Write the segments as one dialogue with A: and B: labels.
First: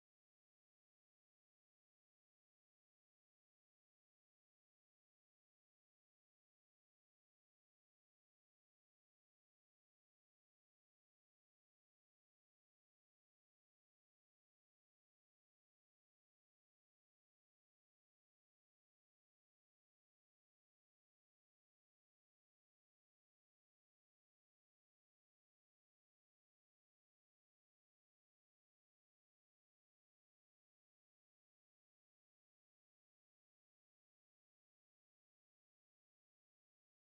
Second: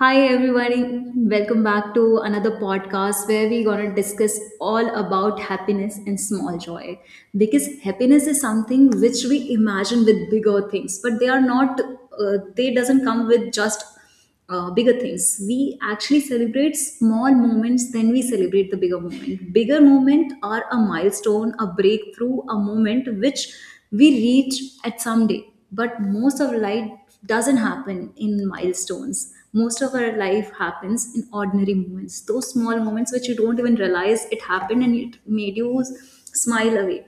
A: Hi, everyone! Welcome back to another podcast where we're going to discuss all about happiness and small joy. Because happiness is something which we imagine with bigger things, but they are not, they doesn't come with just bigger things. We actually celebrate small moments, then we celebrate the bigger moment. Bigger moment are a milestone, a breakthrough, a moment which we reach at some day. But most of life doesn't happen in milestones. Most of our life happens in ordinary moments, those small moments which you don't even realize it happened and it made you smile away.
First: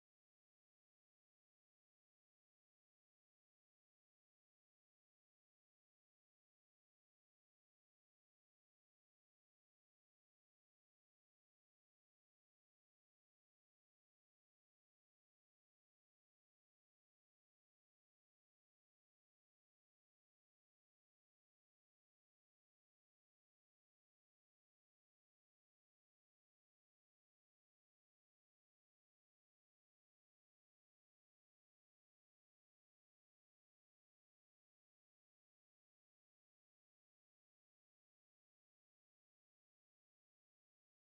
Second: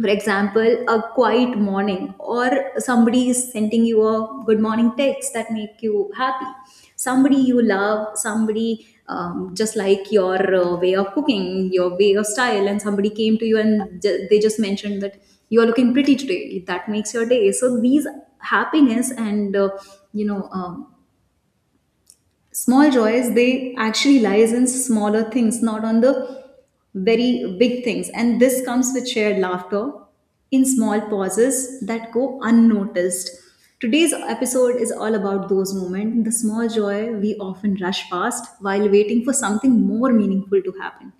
A: For example, a quiet morning, or somebody is sending you a good morning text that make you happy. Somebody you love, somebody, just like your way of cooking, your way of style, and somebody came to you and they just mentioned that you are looking pretty today, that makes your day. So these happiness and, you know um, small joys, they actually lies in smaller things, not on the very big things. And this comes with shared laughter in small pauses that go unnoticed. Today's episode is all about those moments, the small joy we often rush past while waiting for something more meaningful to happen.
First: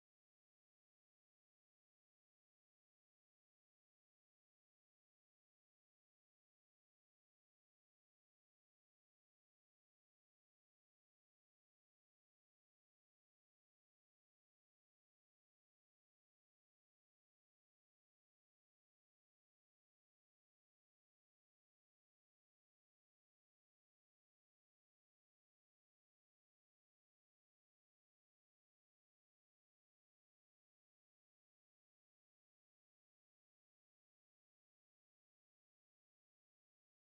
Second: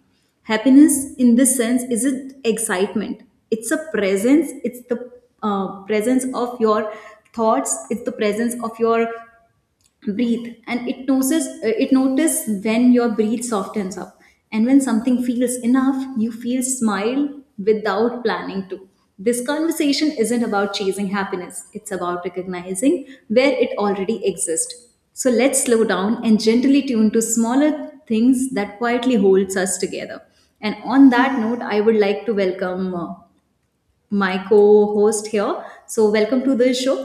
A: Happiness in this sense isn't excitement, it's a presence. It's the presence of your thoughts, it's the presence of your breathe, and it notices, it notice when your breath softens up and when something feels enough, you feel smile without planning to. This conversation isn't about chasing happiness, it's about recognizing where it already exists. So let's slow down and gently tune to smaller things that quietly holds us together. And on that note, I would like to welcome my co-host here. So welcome to the show.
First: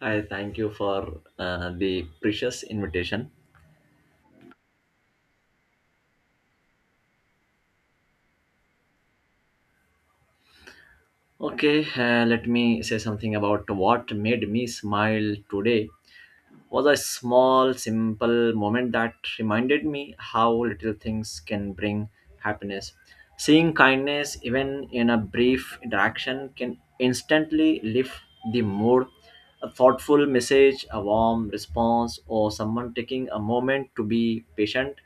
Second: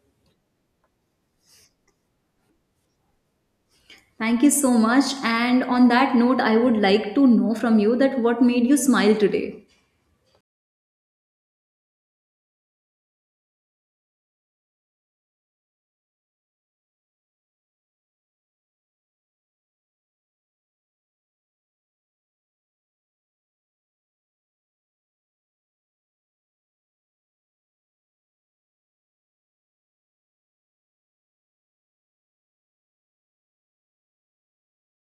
B: I thank you for the precious invitation.
A: Thank you so much. And on that note, I would like to know from you that what made you smile today?
B: Okay, let me say something about what made me smile today. Was a small, simple moment that reminded me how little things can bring happiness. Seeing kindness, even in a brief interaction, can instantly lift the mood. A thoughtful message, a warm response, or someone taking a moment to be patient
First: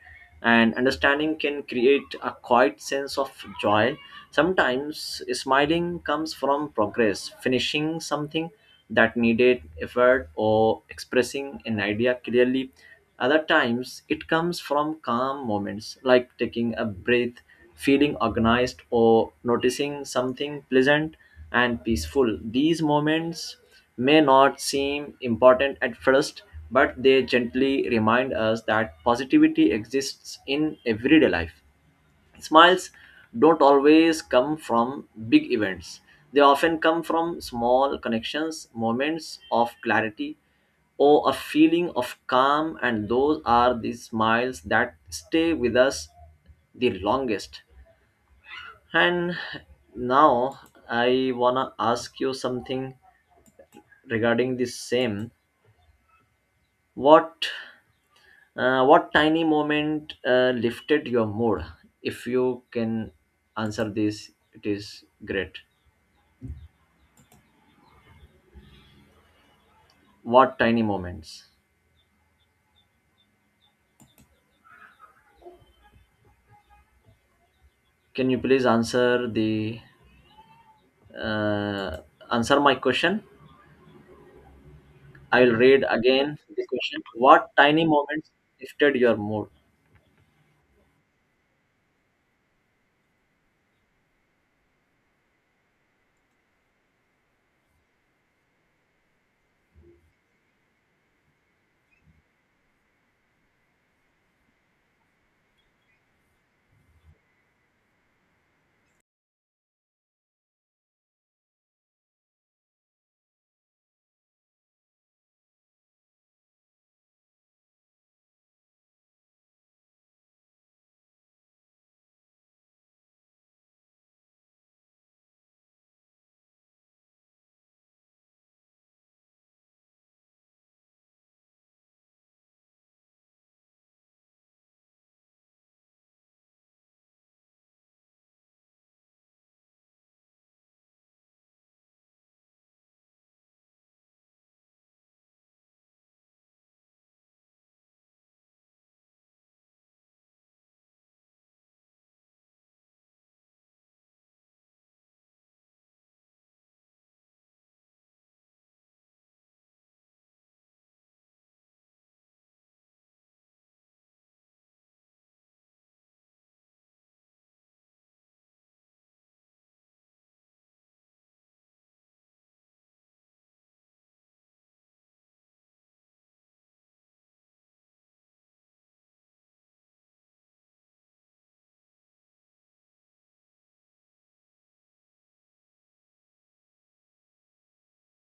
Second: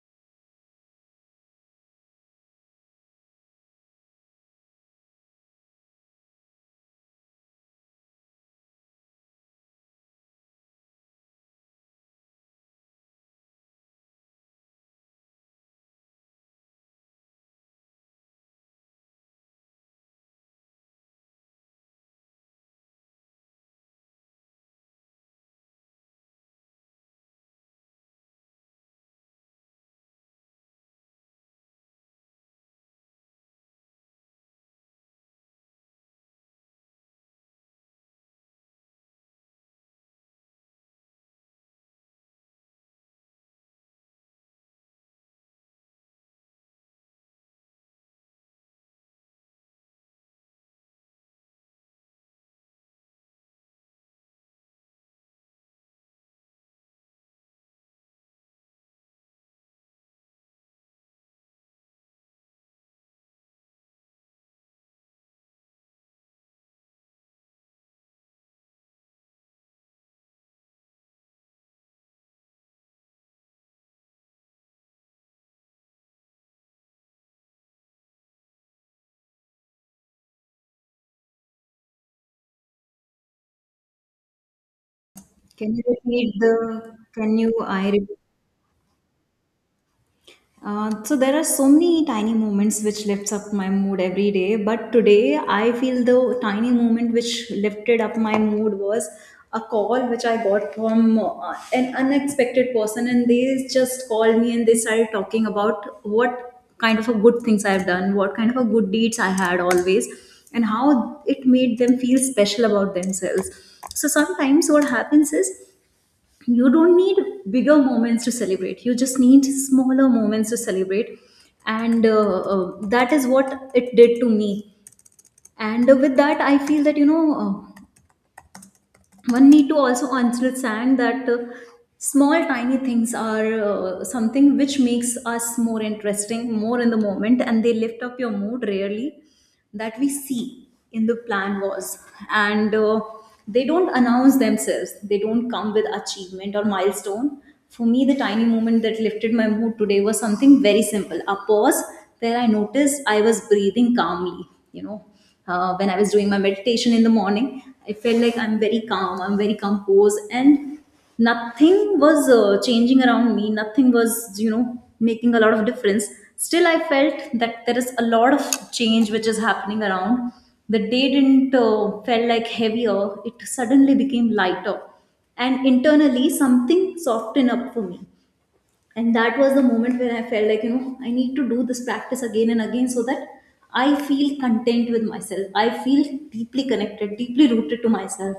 B: and understanding can create a quiet sense of joy. Sometimes smiling comes from progress, finishing something that needed effort or expressing an idea clearly. Other times it comes from calm moments like taking a breath, feeling organized, or noticing something pleasant and peaceful. These moments may not seem important at first, but they gently remind us that positivity exists in everyday life. Smiles don't always come from big events. They often come from small connections, moments of clarity, or a feeling of calm, and those are the smiles that stay with us the longest. And now I wanna ask you something regarding the same. What what tiny moment lifted your mood? If you can answer this, it is great. What tiny moments? Can you please answer the uh, answer my question? I will
A: Can you
B: read
A: repeat
B: again the
A: the?
B: question.
A: Can
B: What
A: you?
B: tiny
A: I repeat.
B: moments lifted your mood?
A: So there are so many tiny moments which lifts up my mood every day, but today I feel the tiny moment which lifted up my mood was a call which I got from an unexpected person, and they just called me, and they started talking about what kind of a good things I've done, what kind of a good deeds I had always, and how it made them feel special about themselves. So sometimes what happens is you don't need bigger moments to celebrate, you just need smaller moments to celebrate. And that is what it did to me. And with that I feel that, one need to also understand that small tiny things are something which makes us more interesting, more in the moment, and they lift up your mood rarely that we see in the plan was. And they don't announce themselves, they don't come with achievement or milestone. For me, the tiny moment that lifted my mood today was something very simple, a pause where I noticed I was breathing calmly, you know. When I was doing my meditation in the morning, I felt like I'm very calm, I'm very composed, and nothing was changing around me, nothing was, you know, making a lot of difference. Still, I felt that there is a lot of change which is happening around. The day didn't felt like heavier, it suddenly became lighter, and internally, something softened up for me, and that was the moment when I felt like, you know, I need to do this practice again and again so that I feel content with myself, I feel deeply connected, deeply rooted to myself.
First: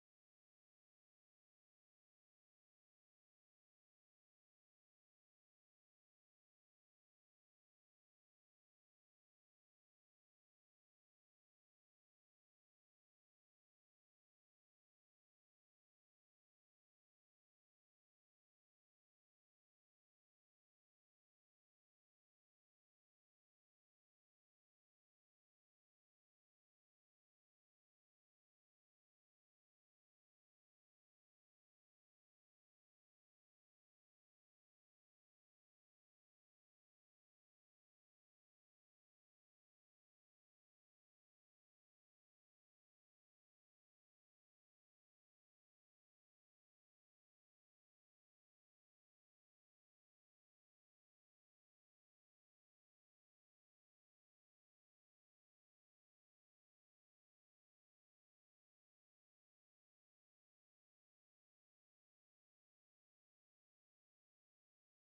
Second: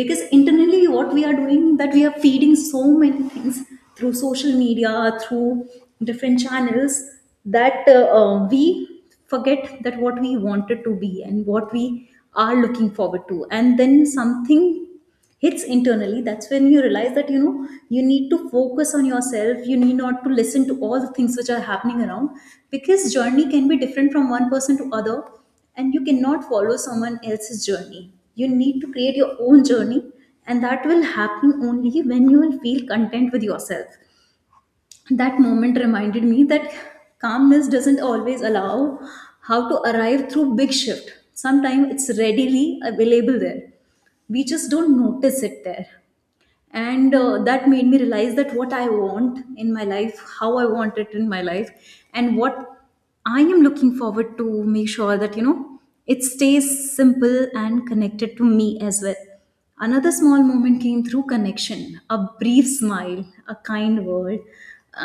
A: Because internally what we are doing, that we are feeding so many things through social media, through different channels, that we forget that what we wanted to be and what we are looking forward to. And then something hits internally, that's when you realize that, you know, you need to focus on yourself, you need not to listen to all the things which are happening around, because journey can be different from one person to other, and you cannot follow someone else's journey, you need to create your own journey. And that will happen only when you will feel content with yourself. That moment reminded me that calmness doesn't always allow how to arrive through big shift, sometimes it's readily available there, we just don't notice it there. And that made me realize that what I want in my life, how I want it in my life, and what I am looking forward to, make sure that, you know, it stays simple and connected to me as well. Another small moment came through connection, a brief smile, a kind word,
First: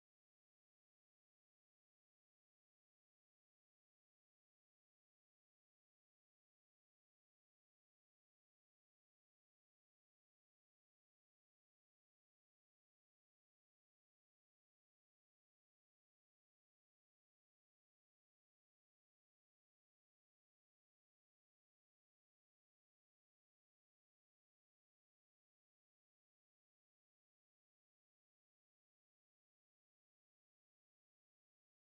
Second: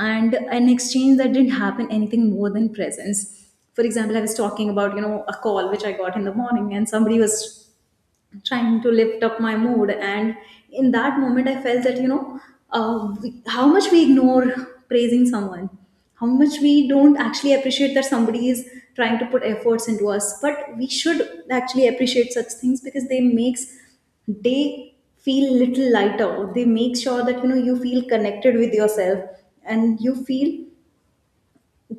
A: and an exchange that didn't happen anything more than presence. For example, I was talking about, you know, a call which I got in the morning, and somebody was trying to lift up my mood, and in that moment I felt that, you know, how much we ignore praising someone, how much we don't actually appreciate that somebody is trying to put efforts into us, but we should actually appreciate such things, because they makes, they feel little lighter. They make sure that, you know, you feel connected with yourself and you feel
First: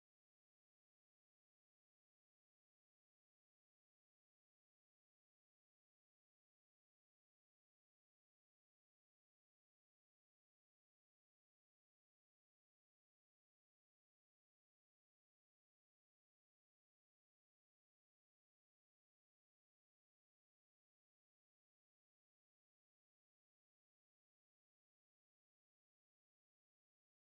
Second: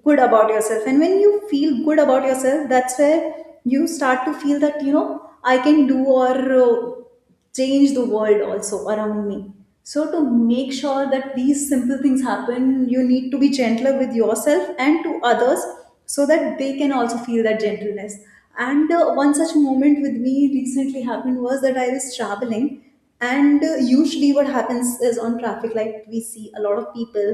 A: good about yourself, and when you feel good about yourself, that's where you start to feel that, you know, I can do or uh, change the world also around me. So to make sure that these simple things happen, you need to be gentler with yourself and to others, so that they can also feel that gentleness. And one such moment with me recently happened was that I was traveling. And usually what happens is on traffic light, we see a lot of people,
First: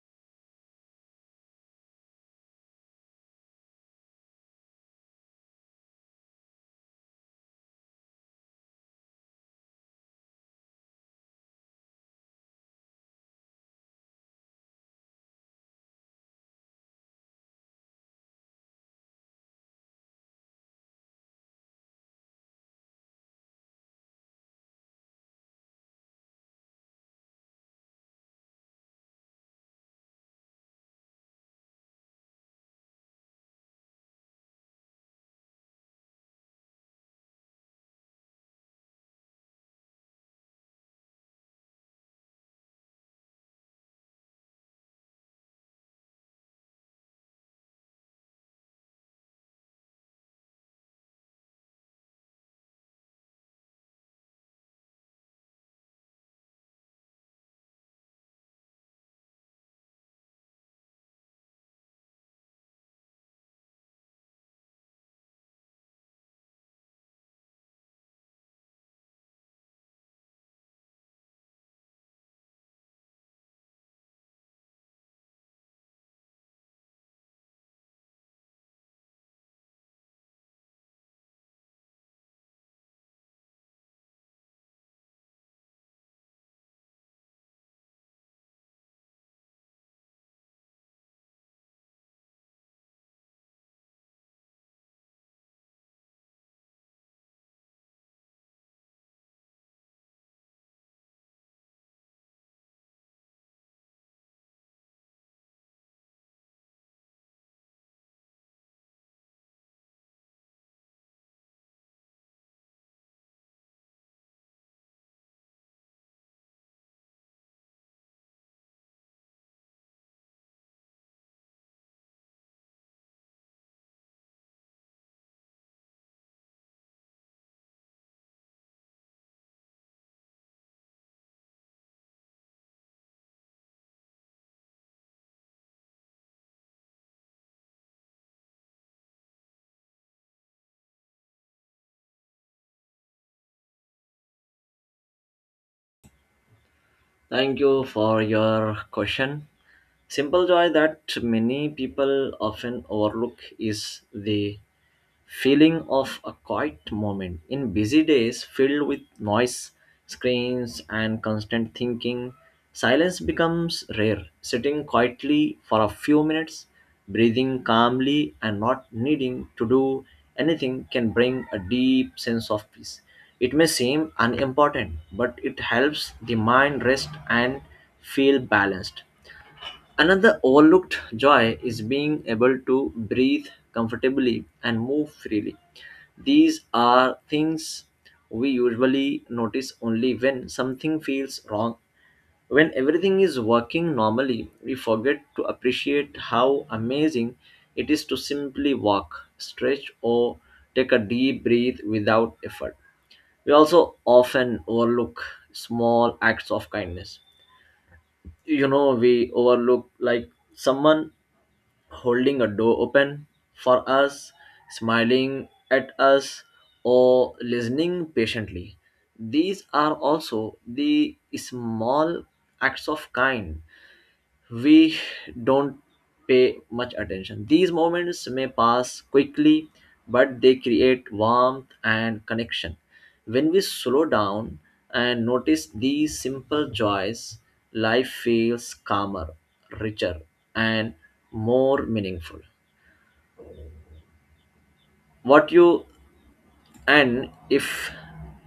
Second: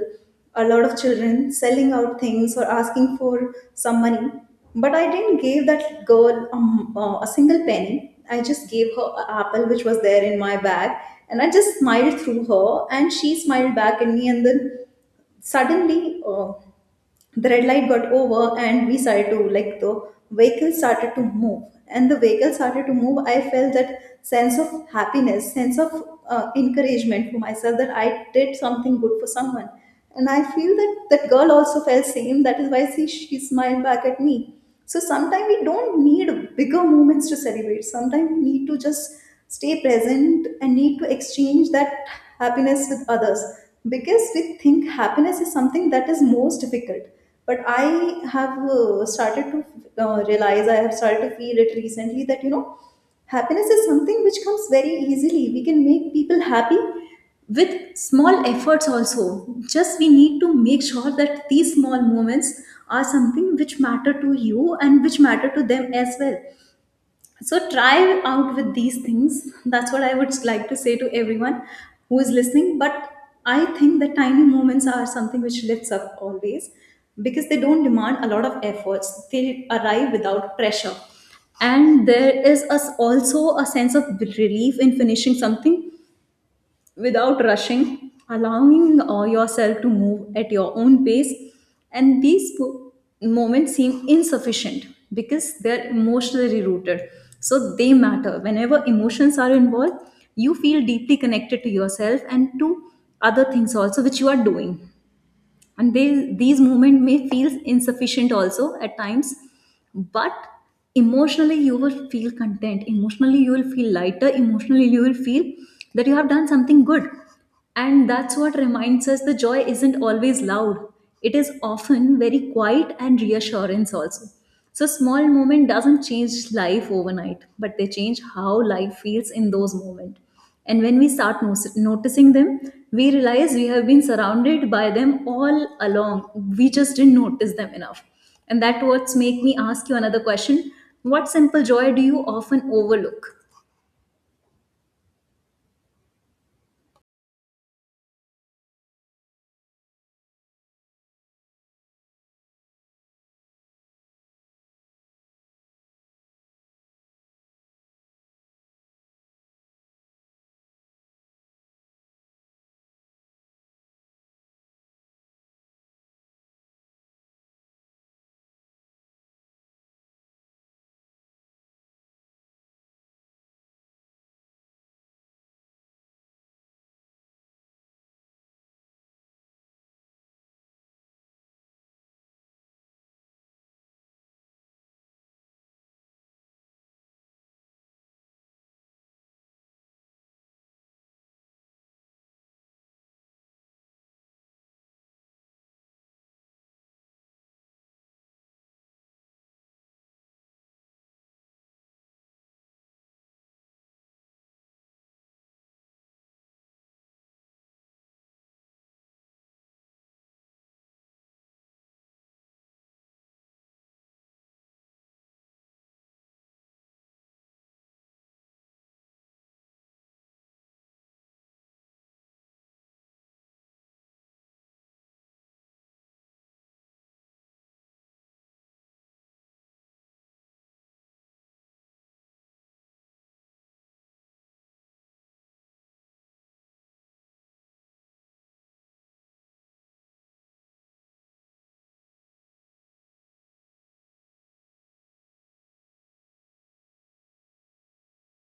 A: a lot of children selling out things or asking for some money. But I didn't give that girl a single penny. I just gave her an apple which was there in my bag, and I just smiled through her, and she smiled back at me. And then suddenly, the red light got over and we started to, like, the vehicle started to move. And the vehicle started to move, I felt that sense of happiness, sense of encouragement for myself, that I did something good for someone. And I feel that that girl also felt same, that is why she smiled back at me. So sometimes we don't need bigger moments to celebrate, sometimes we need to just stay present and need to exchange that happiness with others. Because we think happiness is something that is most difficult, but I have started to realize, I have started to feel it recently, that, you know, happiness is something which comes very easily, we can make people happy with small efforts also, just we need to make sure that these small moments are something which matter to you and which matter to them as well. So try out with these things. That's what I would like to say to everyone who is listening. But I think the tiny moments are something which lifts up always, because they don't demand a lot of efforts. They arrive without pressure. And there is us also a sense of relief in finishing something without rushing, allowing yourself to move at your own pace. And these moments seem insufficient because they're emotionally rooted. So they matter. Whenever emotions are involved, you feel deeply connected to yourself and to other things also which you are doing. And they, these movements may feel insufficient also at times, but emotionally you will feel content, emotionally you will feel lighter, emotionally you will feel that you have done something good. And that's what reminds us the joy isn't always loud, it is often very quiet and reassurance also. So small moment doesn't change life overnight, but they change how life feels in those moments. And when we start noticing them, we realize we have been surrounded by them all along. We just didn't notice them enough. And that what's make me ask you another question. What simple joy do you often overlook?
B: Thank you for your question. Simple joy that many people often overlook is the feeling of a quiet moment. In busy days filled with noise, screens, and constant thinking, silence becomes rare. Sitting quietly for a few minutes, breathing calmly, and not needing to do anything can bring a deep sense of peace. It may seem unimportant, but it helps the mind rest and feel balanced. Another overlooked joy is being able to breathe comfortably and move freely. These are things we usually notice only when something feels wrong. When everything is working normally, we forget to appreciate how amazing it is to simply walk, stretch, or take a deep breath without effort. We also often overlook small acts of kindness. You know, we overlook like someone holding a door open for us, smiling at us, or listening patiently. These are also the small acts of kind we don't pay much attention. These moments may pass quickly, but they create warmth and connection. When we slow down and notice these simple joys, life feels calmer, richer, and more meaningful. What you and if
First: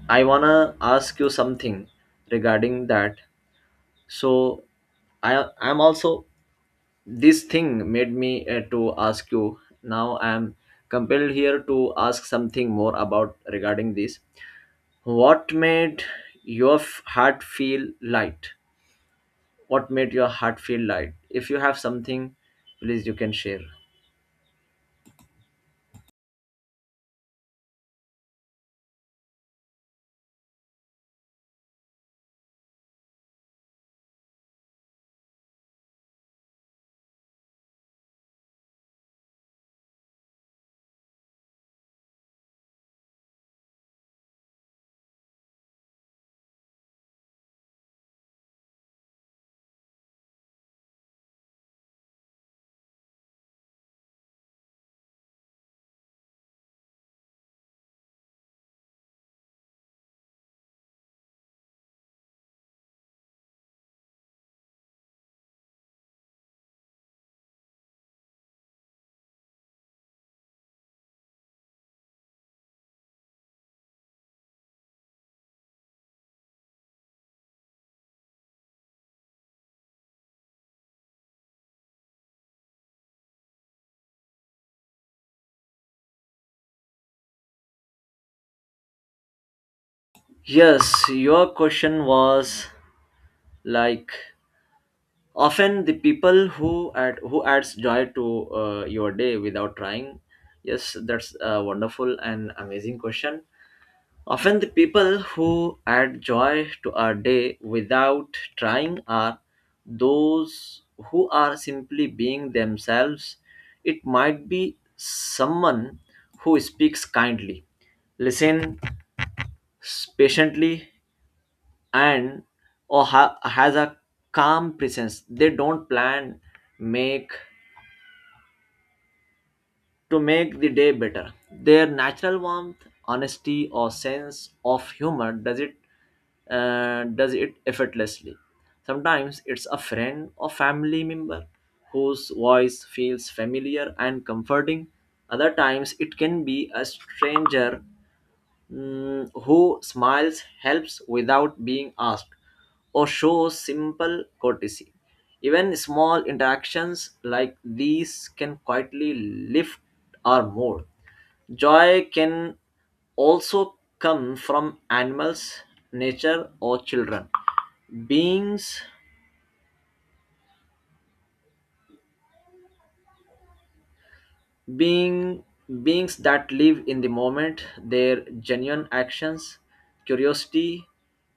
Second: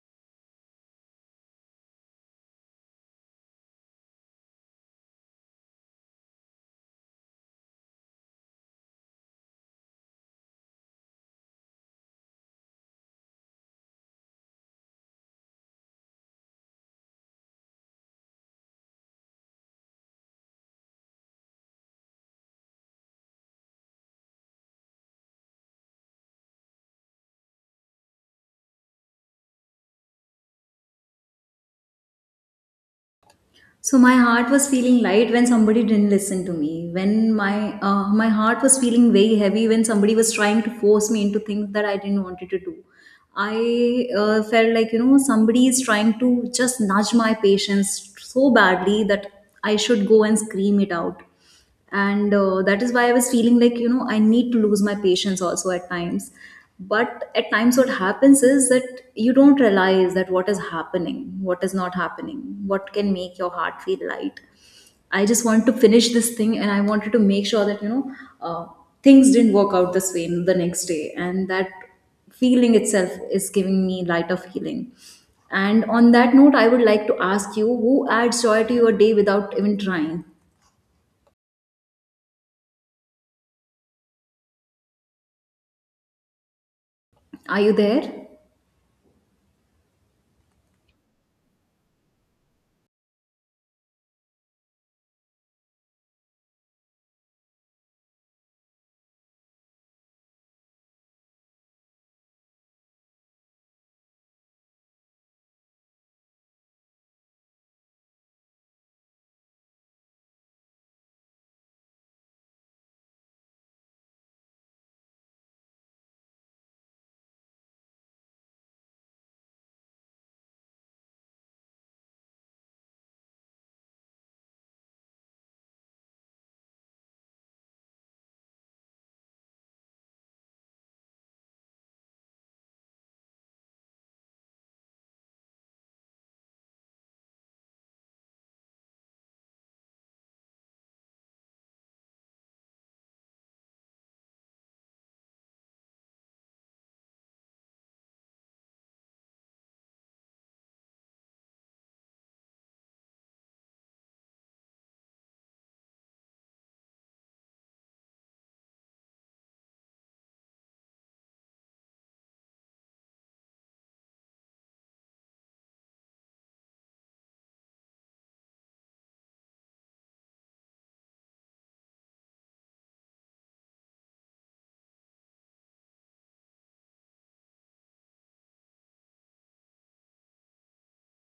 B: I wanna ask you something regarding that, so I'm also this thing made me to ask you. Now I am compelled here to ask something more about regarding this. What made your heart feel light? What made your heart feel light? If you have something, please you can share.
A: So my heart was feeling light when somebody didn't listen to me. When my my heart was feeling very heavy when somebody was trying to force me into things that I didn't wanted to do. I felt like you know somebody is trying to just nudge my patience so badly that I should go and scream it out, and that is why I was feeling like you know I need to lose my patience also at times. But at times what happens is that you don't realize that what is happening, what is not happening, what can make your heart feel light. I just want to finish this thing, and I wanted to make sure that uh, things didn't work out this way the next day, and that feeling itself is giving me lighter feeling. And on that note, I would like to ask you, who adds joy to your day without even trying? Are you there?
B: Yes, your question was like, often the people who add who adds joy to your day without trying. Yes, that's a wonderful and amazing question. Often the people who add joy to our day without trying are those who are simply being themselves. It might be someone who speaks kindly, listens patiently, and or has a calm presence. They don't plan, make, to make the day better. Their natural warmth, honesty, or sense of humor does it effortlessly. Sometimes it's a friend or family member whose voice feels familiar and comforting. Other times it can be a stranger. Mm, who smiles helps without being asked or shows simple courtesy. Even small interactions like these can quietly lift our mood. Joy can also come from animals, nature, or children. Beings being Beings that live in the moment, their genuine actions, curiosity,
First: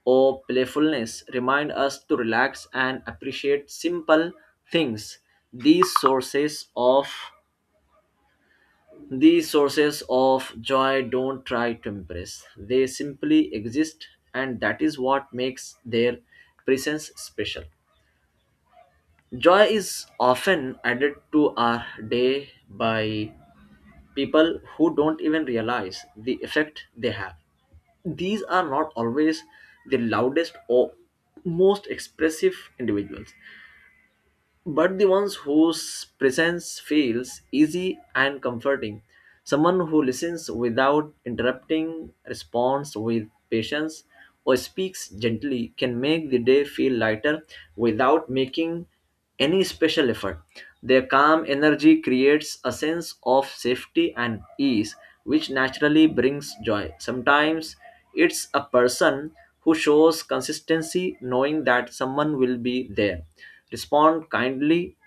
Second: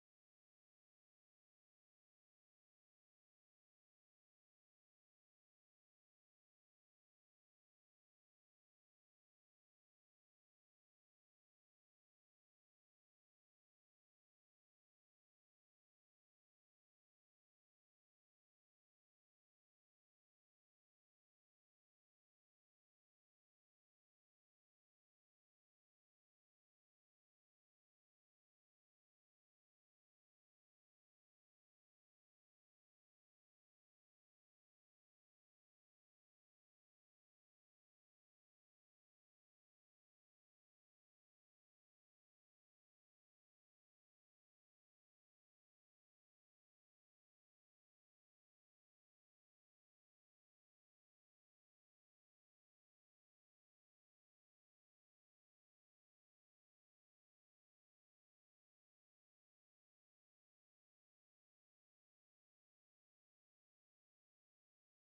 B: or playfulness remind us to relax and appreciate simple things. these sources of these sources of joy don't try to impress, they simply exist, and that is what makes their presence special. Joy is often added to our day by people who don't even realize the effect they have. These are not always the loudest or most expressive individuals, but the ones whose presence feels easy and comforting. Someone who listens without interrupting, responds with patience, or speaks gently can make the day feel lighter without making any special effort. Their calm energy creates a sense of safety and ease, which naturally brings joy. Sometimes it's a person who shows consistency, knowing that someone will be there. Respond kindly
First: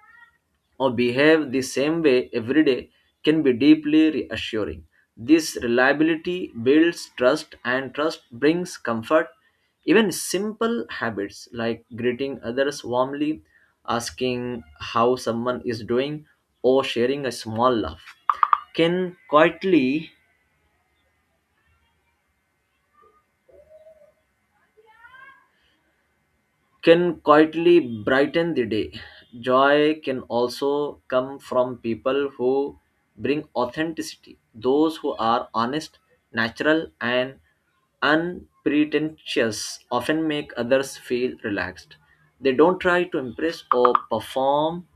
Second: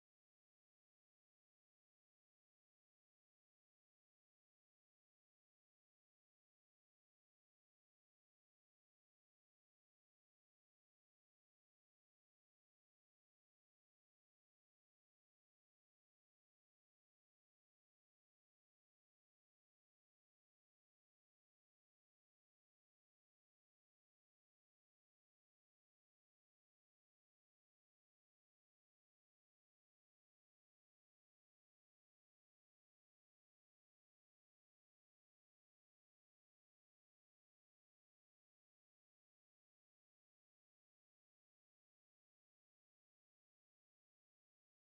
B: or behave the same way every day can be deeply reassuring. This reliability builds trust, and trust brings comfort. Even simple habits like greeting others warmly, asking how someone is doing, or sharing a small laugh can quietly can quietly brighten the day. Joy can also come from people who bring authenticity, those who are honest, natural, and unpretentious often make others feel relaxed. They don't try to impress or perform.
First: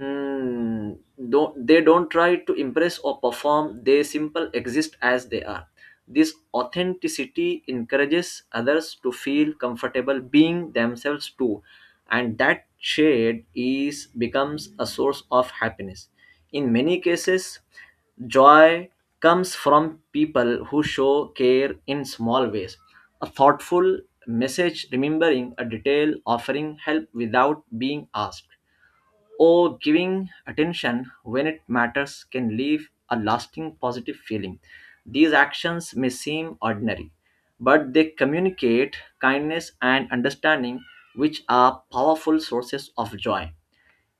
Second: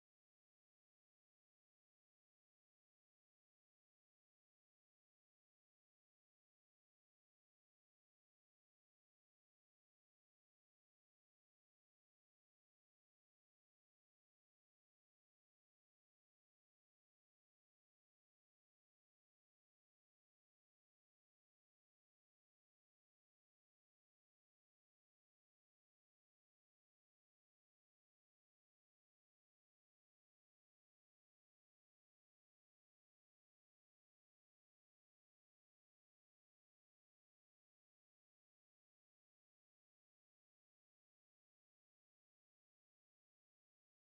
B: Hmm. Don't they don't try to impress or perform. They simple exist as they are. This authenticity encourages others to feel comfortable being themselves too, and that shade is becomes a source of happiness. In many cases, joy comes from people who show care in small ways. A thoughtful message, remembering a detail, offering help without being asked, or giving attention when it matters can leave a lasting positive feeling. These actions may seem ordinary, but they communicate kindness and understanding, which are powerful sources of joy.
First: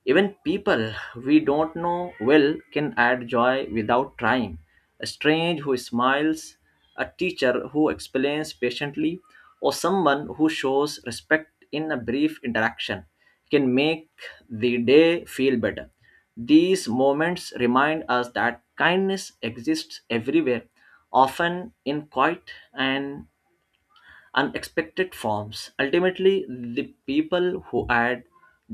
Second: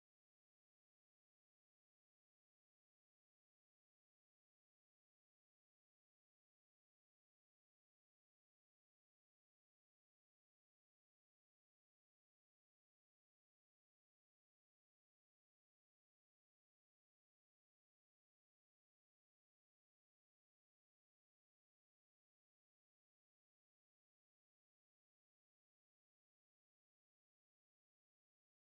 B: Even people we don't know well can add joy without trying. A stranger who smiles, a teacher who explains patiently, or someone who shows respect in a brief interaction can make the day feel better. These moments remind us that kindness exists everywhere, often in quiet and unexpected forms. Ultimately, the people who add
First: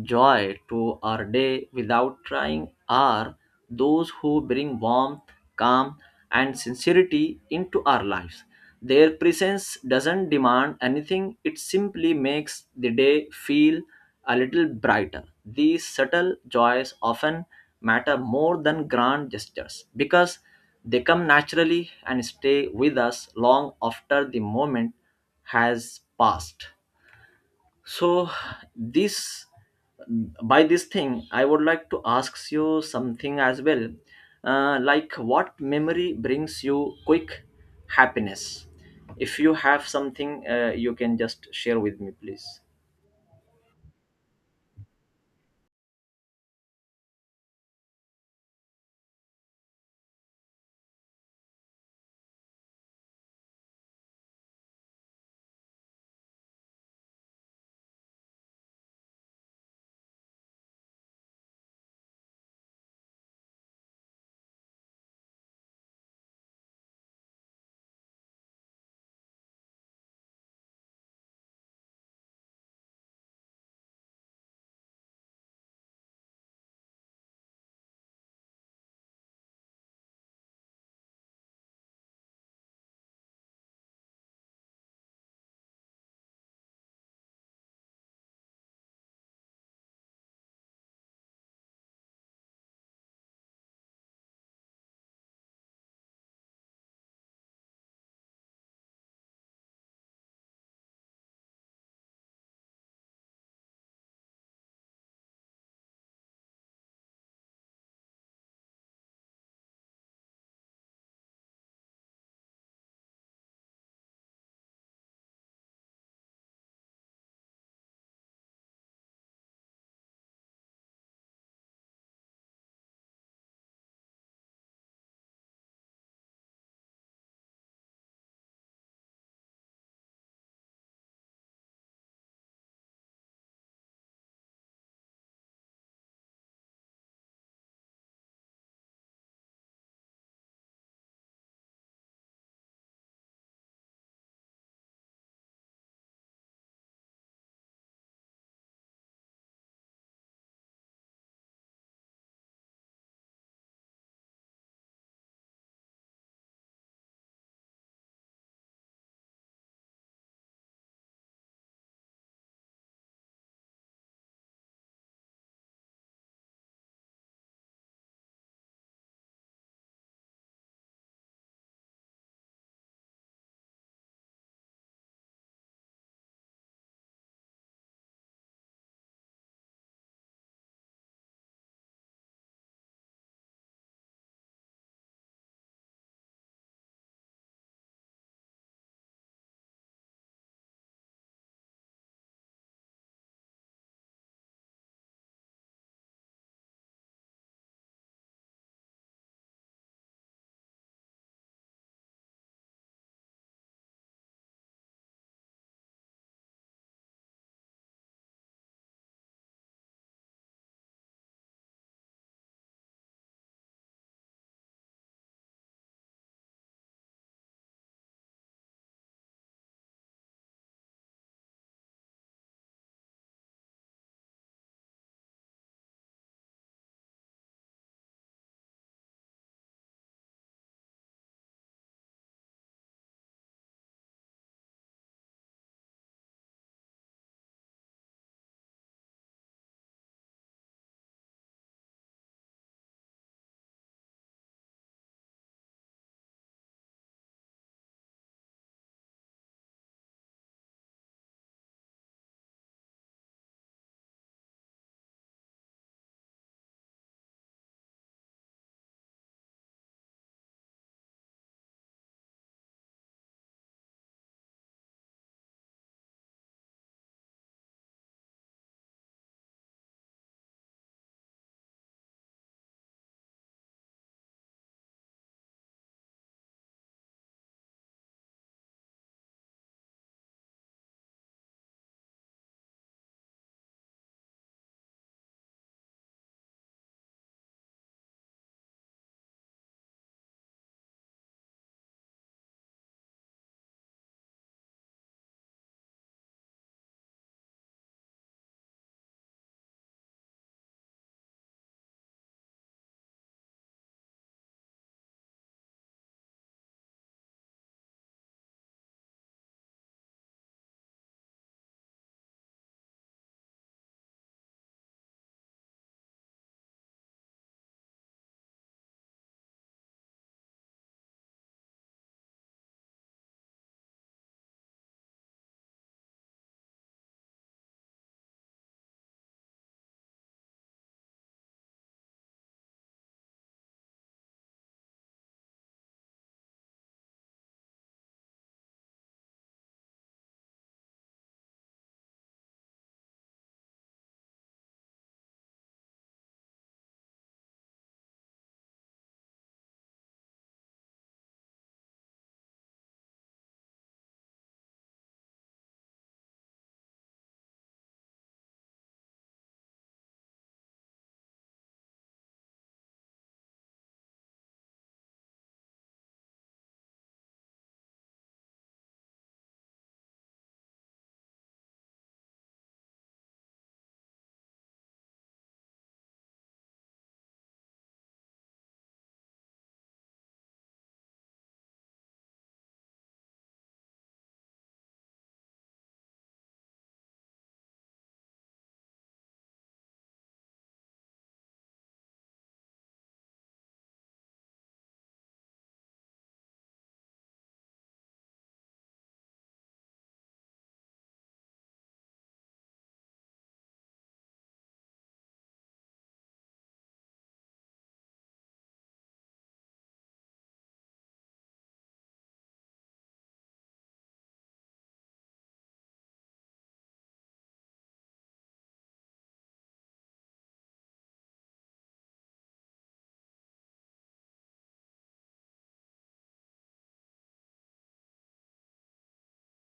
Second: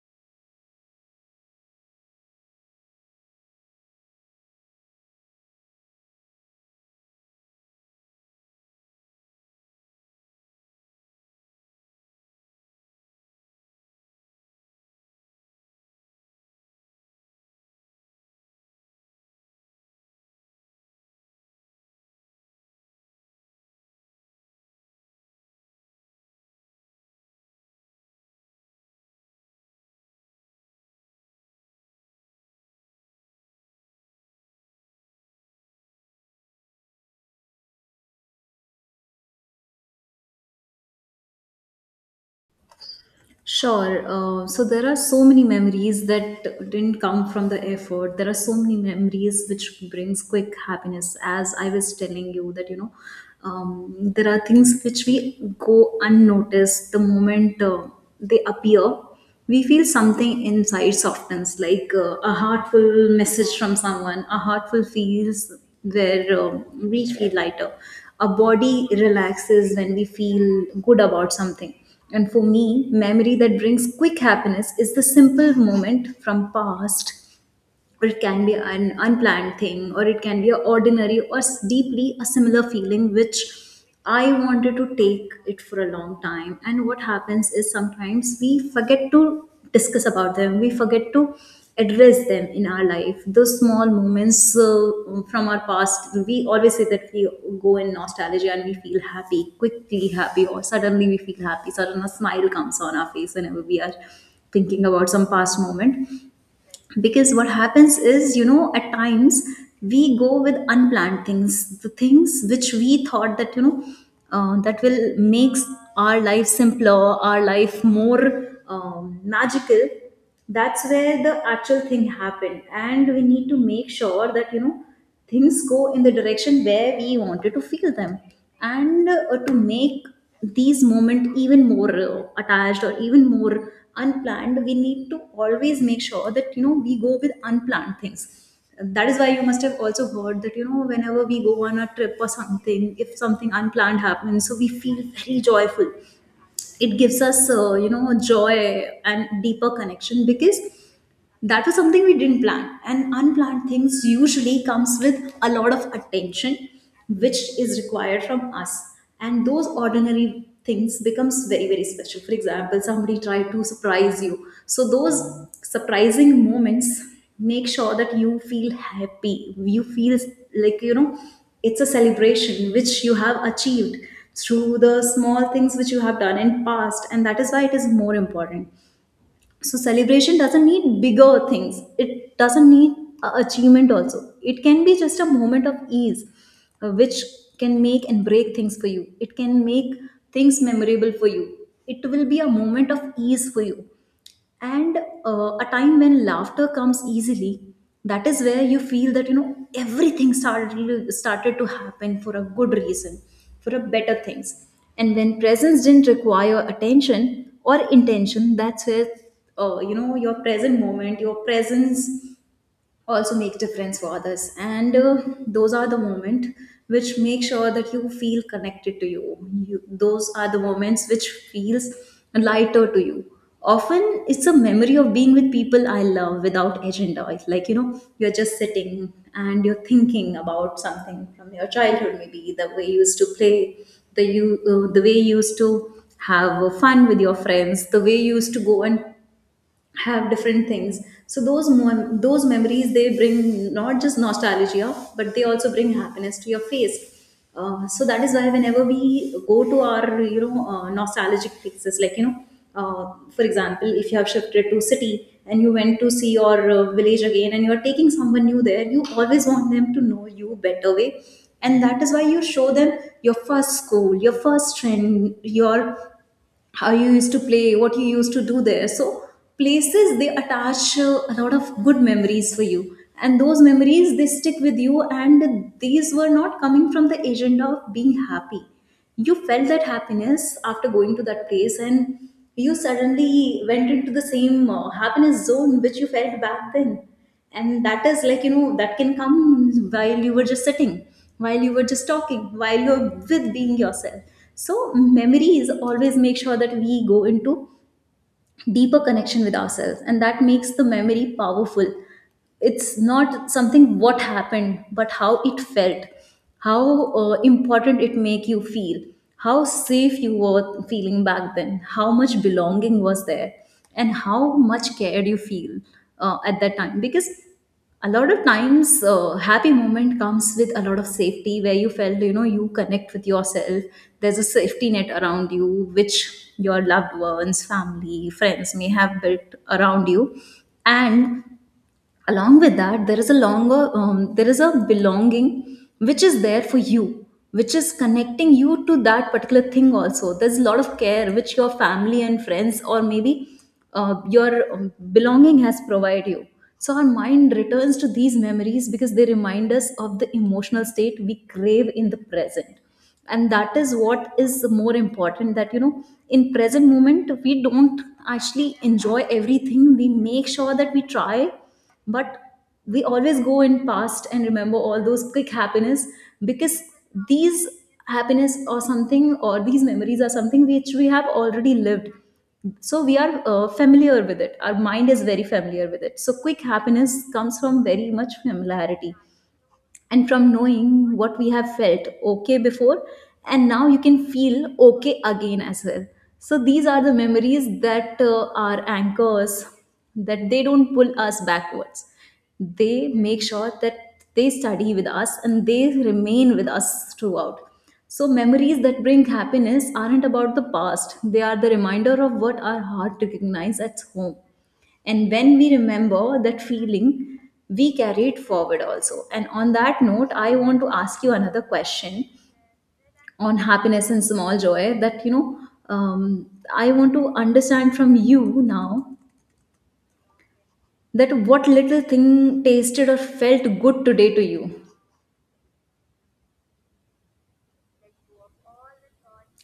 B: joy to our day without trying are those who bring warmth, calm, and sincerity into our lives. Their presence doesn't demand anything, it simply makes the day feel a little brighter. These subtle joys often matter more than grand gestures because they come naturally and stay with us long after the moment has passed. So this, by this thing, I would like to ask you something as well, like, what memory brings you quick happiness? If you have something, you can just share with me please.
A: Sure. So there are so many memories that didn't come from the effort. There are so many memories which brings quick happiness. As I was telling you that you know, there are things which we go unnoticed. The moment they appear, we feel something inside softens, like a heartful message from someone, a heartful feels where we feel lighter, a body relaxes when we feel good about something. And for me, memory that brings quick happiness is the simple moment from past, or it can be an unplanned thing, or it can be an ordinary or deeply a similar feeling which I wanted to take it for a long time. And what happens is sometimes we forget to discuss about them, we forget to address them in our life, those small moments from our past. We always say that we go in nostalgia and we feel happy, quickly happy, or suddenly we feel happy, sudden a smile comes on our face whenever we are thinking about some past moment. Because what happens is you know at times we go with unplanned things, the things which we thought that that will makes our life simpler, our life more magical. That's where the actual thing happened, and we need to make sure that you know things go in the direction where we wanted to feel them. And to make these moments even more attached or even more unplanned, we need to always make sure that you know we go with unplanned things. That is why you must have also heard that you know whenever we go on a trip or something, if something unplanned happens, so we feel very joyful. It gives us you know joy and deeper connection, because that was something we didn't plan, and unplanned things usually comes with a lot of attention which is required from us. And those ordinary things becomes very very special. For example, somebody tried to surprise you, so those surprising moments make sure that you feel happy, you feel like you know it's a celebration which you have achieved through the small things which you have done in past, and that is why it is more important. So celebration doesn't need bigger things, it doesn't need a achievement also, it can be just a moment of ease, which can make and break things for you. It can make things memorable for you, it will be a moment of ease for you. And a time when laughter comes easily, that is where you feel that you know everything started to happen for a good reason, for a better things. And when presence didn't require attention or intention, that's where you know your present moment, your presence also make difference for others. And those are the moment which make sure that you feel connected to you. You, those are the moments which feels lighter to you. Often it's a memory of being with people I love without agenda. It's like you know you're just sitting and you're thinking about something from your childhood, maybe the way you used to play, the you the way you used to have fun with your friends, the way you used to go and have different things. So those memories, they bring not just nostalgia but they also bring happiness to your face. So that is why whenever we go to our you know nostalgic places, like you know for example, if you have shifted to city and you went to see your village again, and you are taking someone new there, you always want them to know you better way. And that is why you show them your first school, your first friend, your how you used to play, what you used to do there. So places, they attach a lot of good memories for you, and those memories they stick with you. And these were not coming from the agenda of being happy. You felt that happiness after going to that place, and you suddenly went into the same happiness zone which you felt back then. And that is like you know that can come while you were just sitting, while you were just talking, while you're with being yourself. So memories always make sure that we go into deeper connection with ourselves, and that makes the memory powerful. It's not something what happened but how it felt, how important it make you feel, how safe you were feeling back then, how much belonging was there, and how much cared you feel at that time. Because a lot of times happy moment comes with a lot of safety where you felt you know you connect with yourself. There's a safety net around you which your loved ones, family, friends may have built around you. And along with that there is a longer there is a belonging which is there for you, which is connecting you to that particular thing. Also there's a lot of care which your family and friends, or maybe your belonging has provided you. So our mind returns to these memories because they remind us of the emotional state we crave in the present. And that is what is more important, that you know in present moment we don't actually enjoy everything, we make sure that we try. But we always go in past and remember all those quick happiness, because these happiness or something, or these memories are something which we have already lived. So we are familiar with it, our mind is very familiar with it, so quick happiness comes from very much familiarity, and from knowing what we have felt okay before, and now you can feel okay again as well. So these are the memories that are anchors, that they don't pull us backwards, they make sure that they study with us and they remain with us throughout. So memories that bring happiness aren't about the past, they are the reminder of what our heart recognizes at home. And when we remember that feeling, we carry it forward also. And on that note, I want to ask you another question on happiness and small joy that, you know, I want to understand from you now that what little thing tasted or felt good today to you.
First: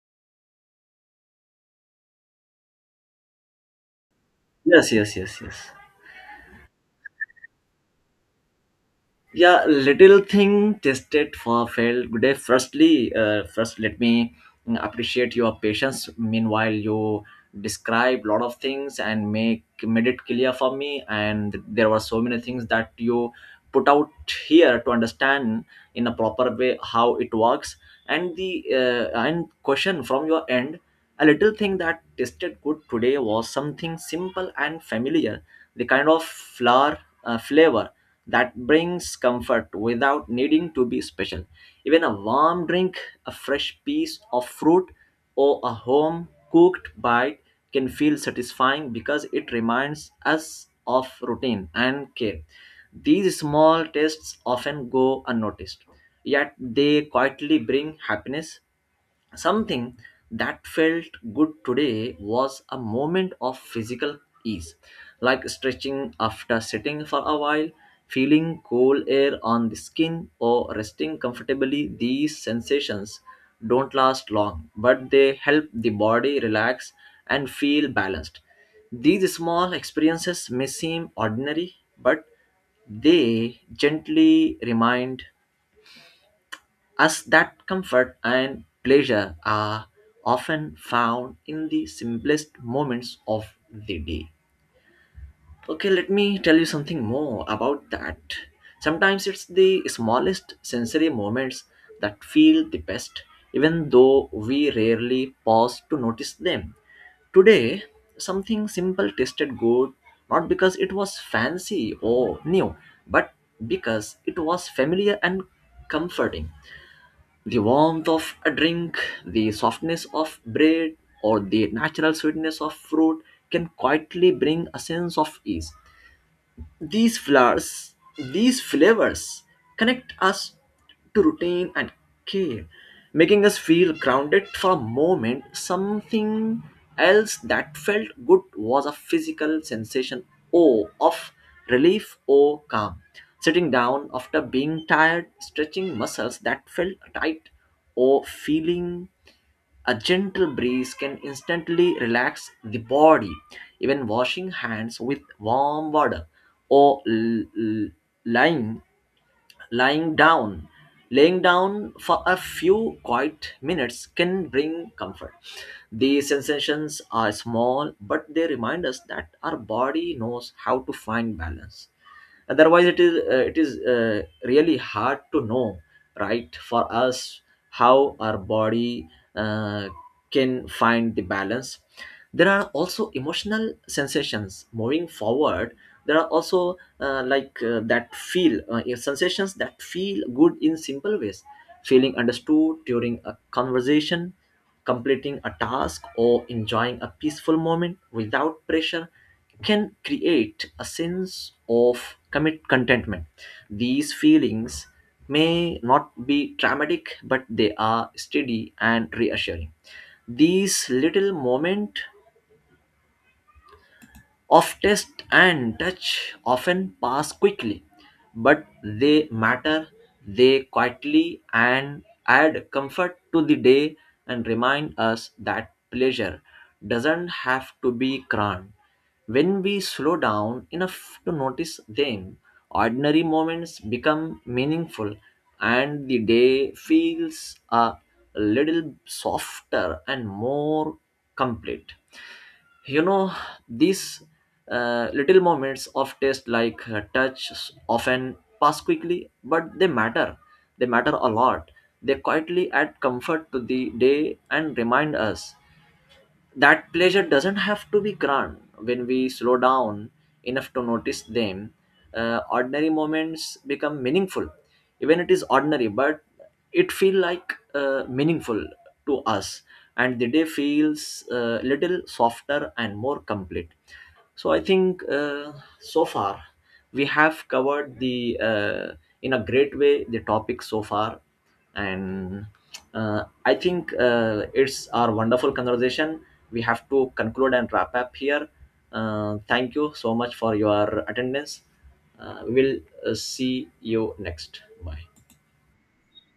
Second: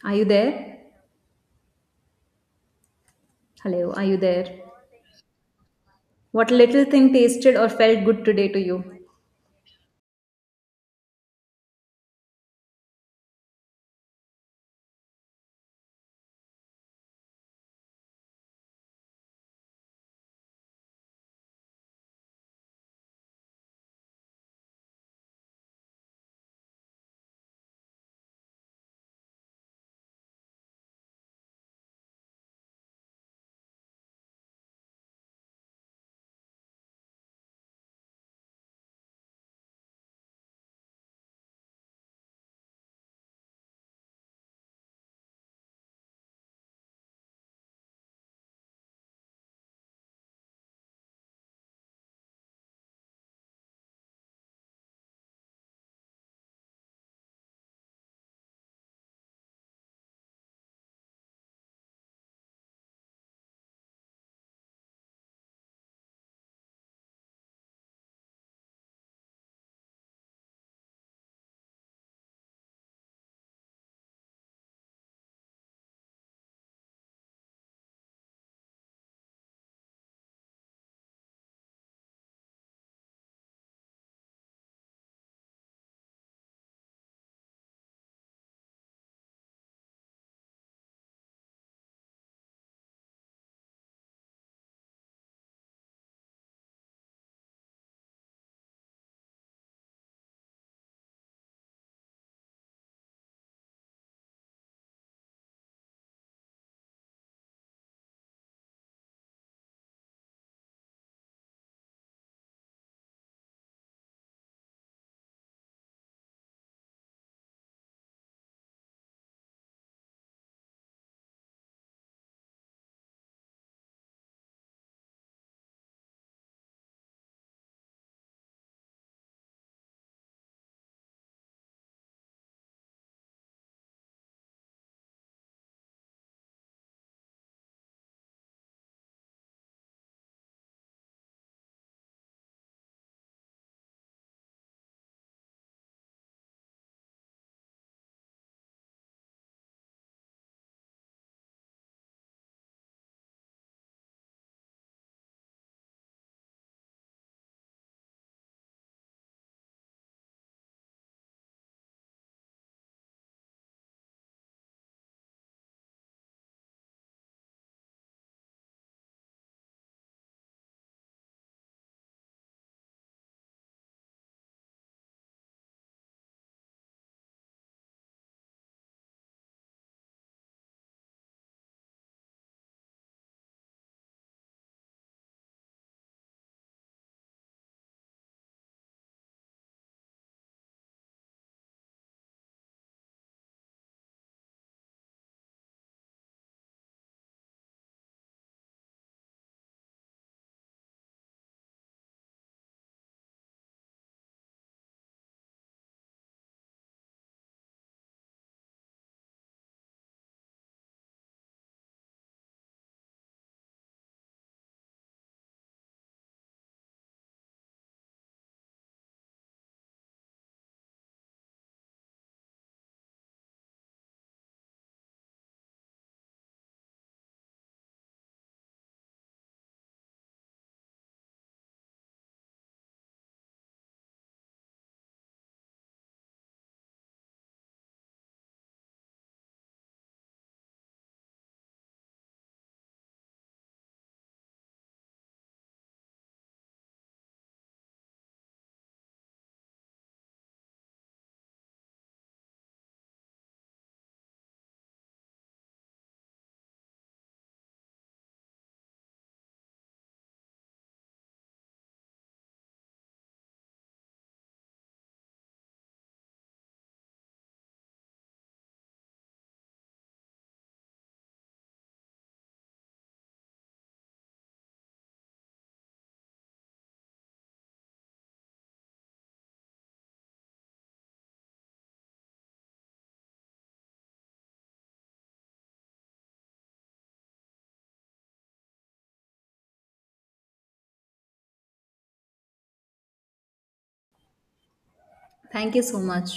A: Are you there? Hello, are you there?
B: Yes, yes, yes, yes.
A: What little thing tasted or felt good today to you?
B: Yeah, little thing tested for failed good day. Firstly, first let me appreciate your patience. Meanwhile, you describe lot of things and make made it clear for me, and there were so many things that you put out here to understand in a proper way how it works. And the and question from your end, a little thing that tasted good today was something simple and familiar, the kind of flour, flavor that brings comfort without needing to be special. Even a warm drink, a fresh piece of fruit, or a home cooked bite can feel satisfying because it reminds us of routine and care. These small tastes often go unnoticed, yet they quietly bring happiness. Something that felt good today was a moment of physical ease, like stretching after sitting for a while, feeling cool air on the skin, or resting comfortably. These sensations don't last long, but they help the body relax and feel balanced. These small experiences may seem ordinary, but they gently remind as that comfort and pleasure are often found in the simplest moments of the day. Okay, let me tell you something more about that. Sometimes it's the smallest sensory moments that feel the best, even though we rarely pause to notice them. Today, something simple tasted good not because it was fancy or new, but because it was familiar and comforting. The warmth of a drink, the softness of bread, or the natural sweetness of fruit can quietly bring a sense of ease. These flowers, these flavors connect us to routine and care, making us feel grounded for a moment. Something else that felt good was a physical sensation, oh, of relief or calm. Sitting down after being tired, stretching muscles that felt tight, or feeling a gentle breeze can instantly relax the body. Even washing hands with warm water or lying lying down, laying down for a few quiet minutes can bring comfort. These sensations are small, but they remind us that our body knows how to find balance. Otherwise it is really hard to know right for us how our body uh, can find the balance. There are also emotional sensations. Moving forward, there are also like that feel sensations that feel good in simple ways. Feeling understood during a conversation, completing a task, or enjoying a peaceful moment without pressure can create a sense of commit contentment. These feelings may not be dramatic, but they are steady and reassuring. These little moments of taste and touch often pass quickly, but they matter. They quietly and add comfort to the day and remind us that pleasure doesn't have to be grand. When we slow down enough to notice them, ordinary moments become meaningful and the day feels a little softer and more complete. You know, these little moments of taste, like touch, often pass quickly, but they matter. They matter a lot. They quietly add comfort to the day and remind us that pleasure doesn't have to be grand when we slow down enough to notice them. Ordinary moments become meaningful, even it is ordinary but it feel like meaningful to us, and the day feels a little softer and more complete. So I think so far we have covered the in a great way the topic so far. And I think it's our wonderful conversation. We have to conclude and wrap up here. Thank you so much for your attendance. We'll see you next. Bye.
A: Thank you so much.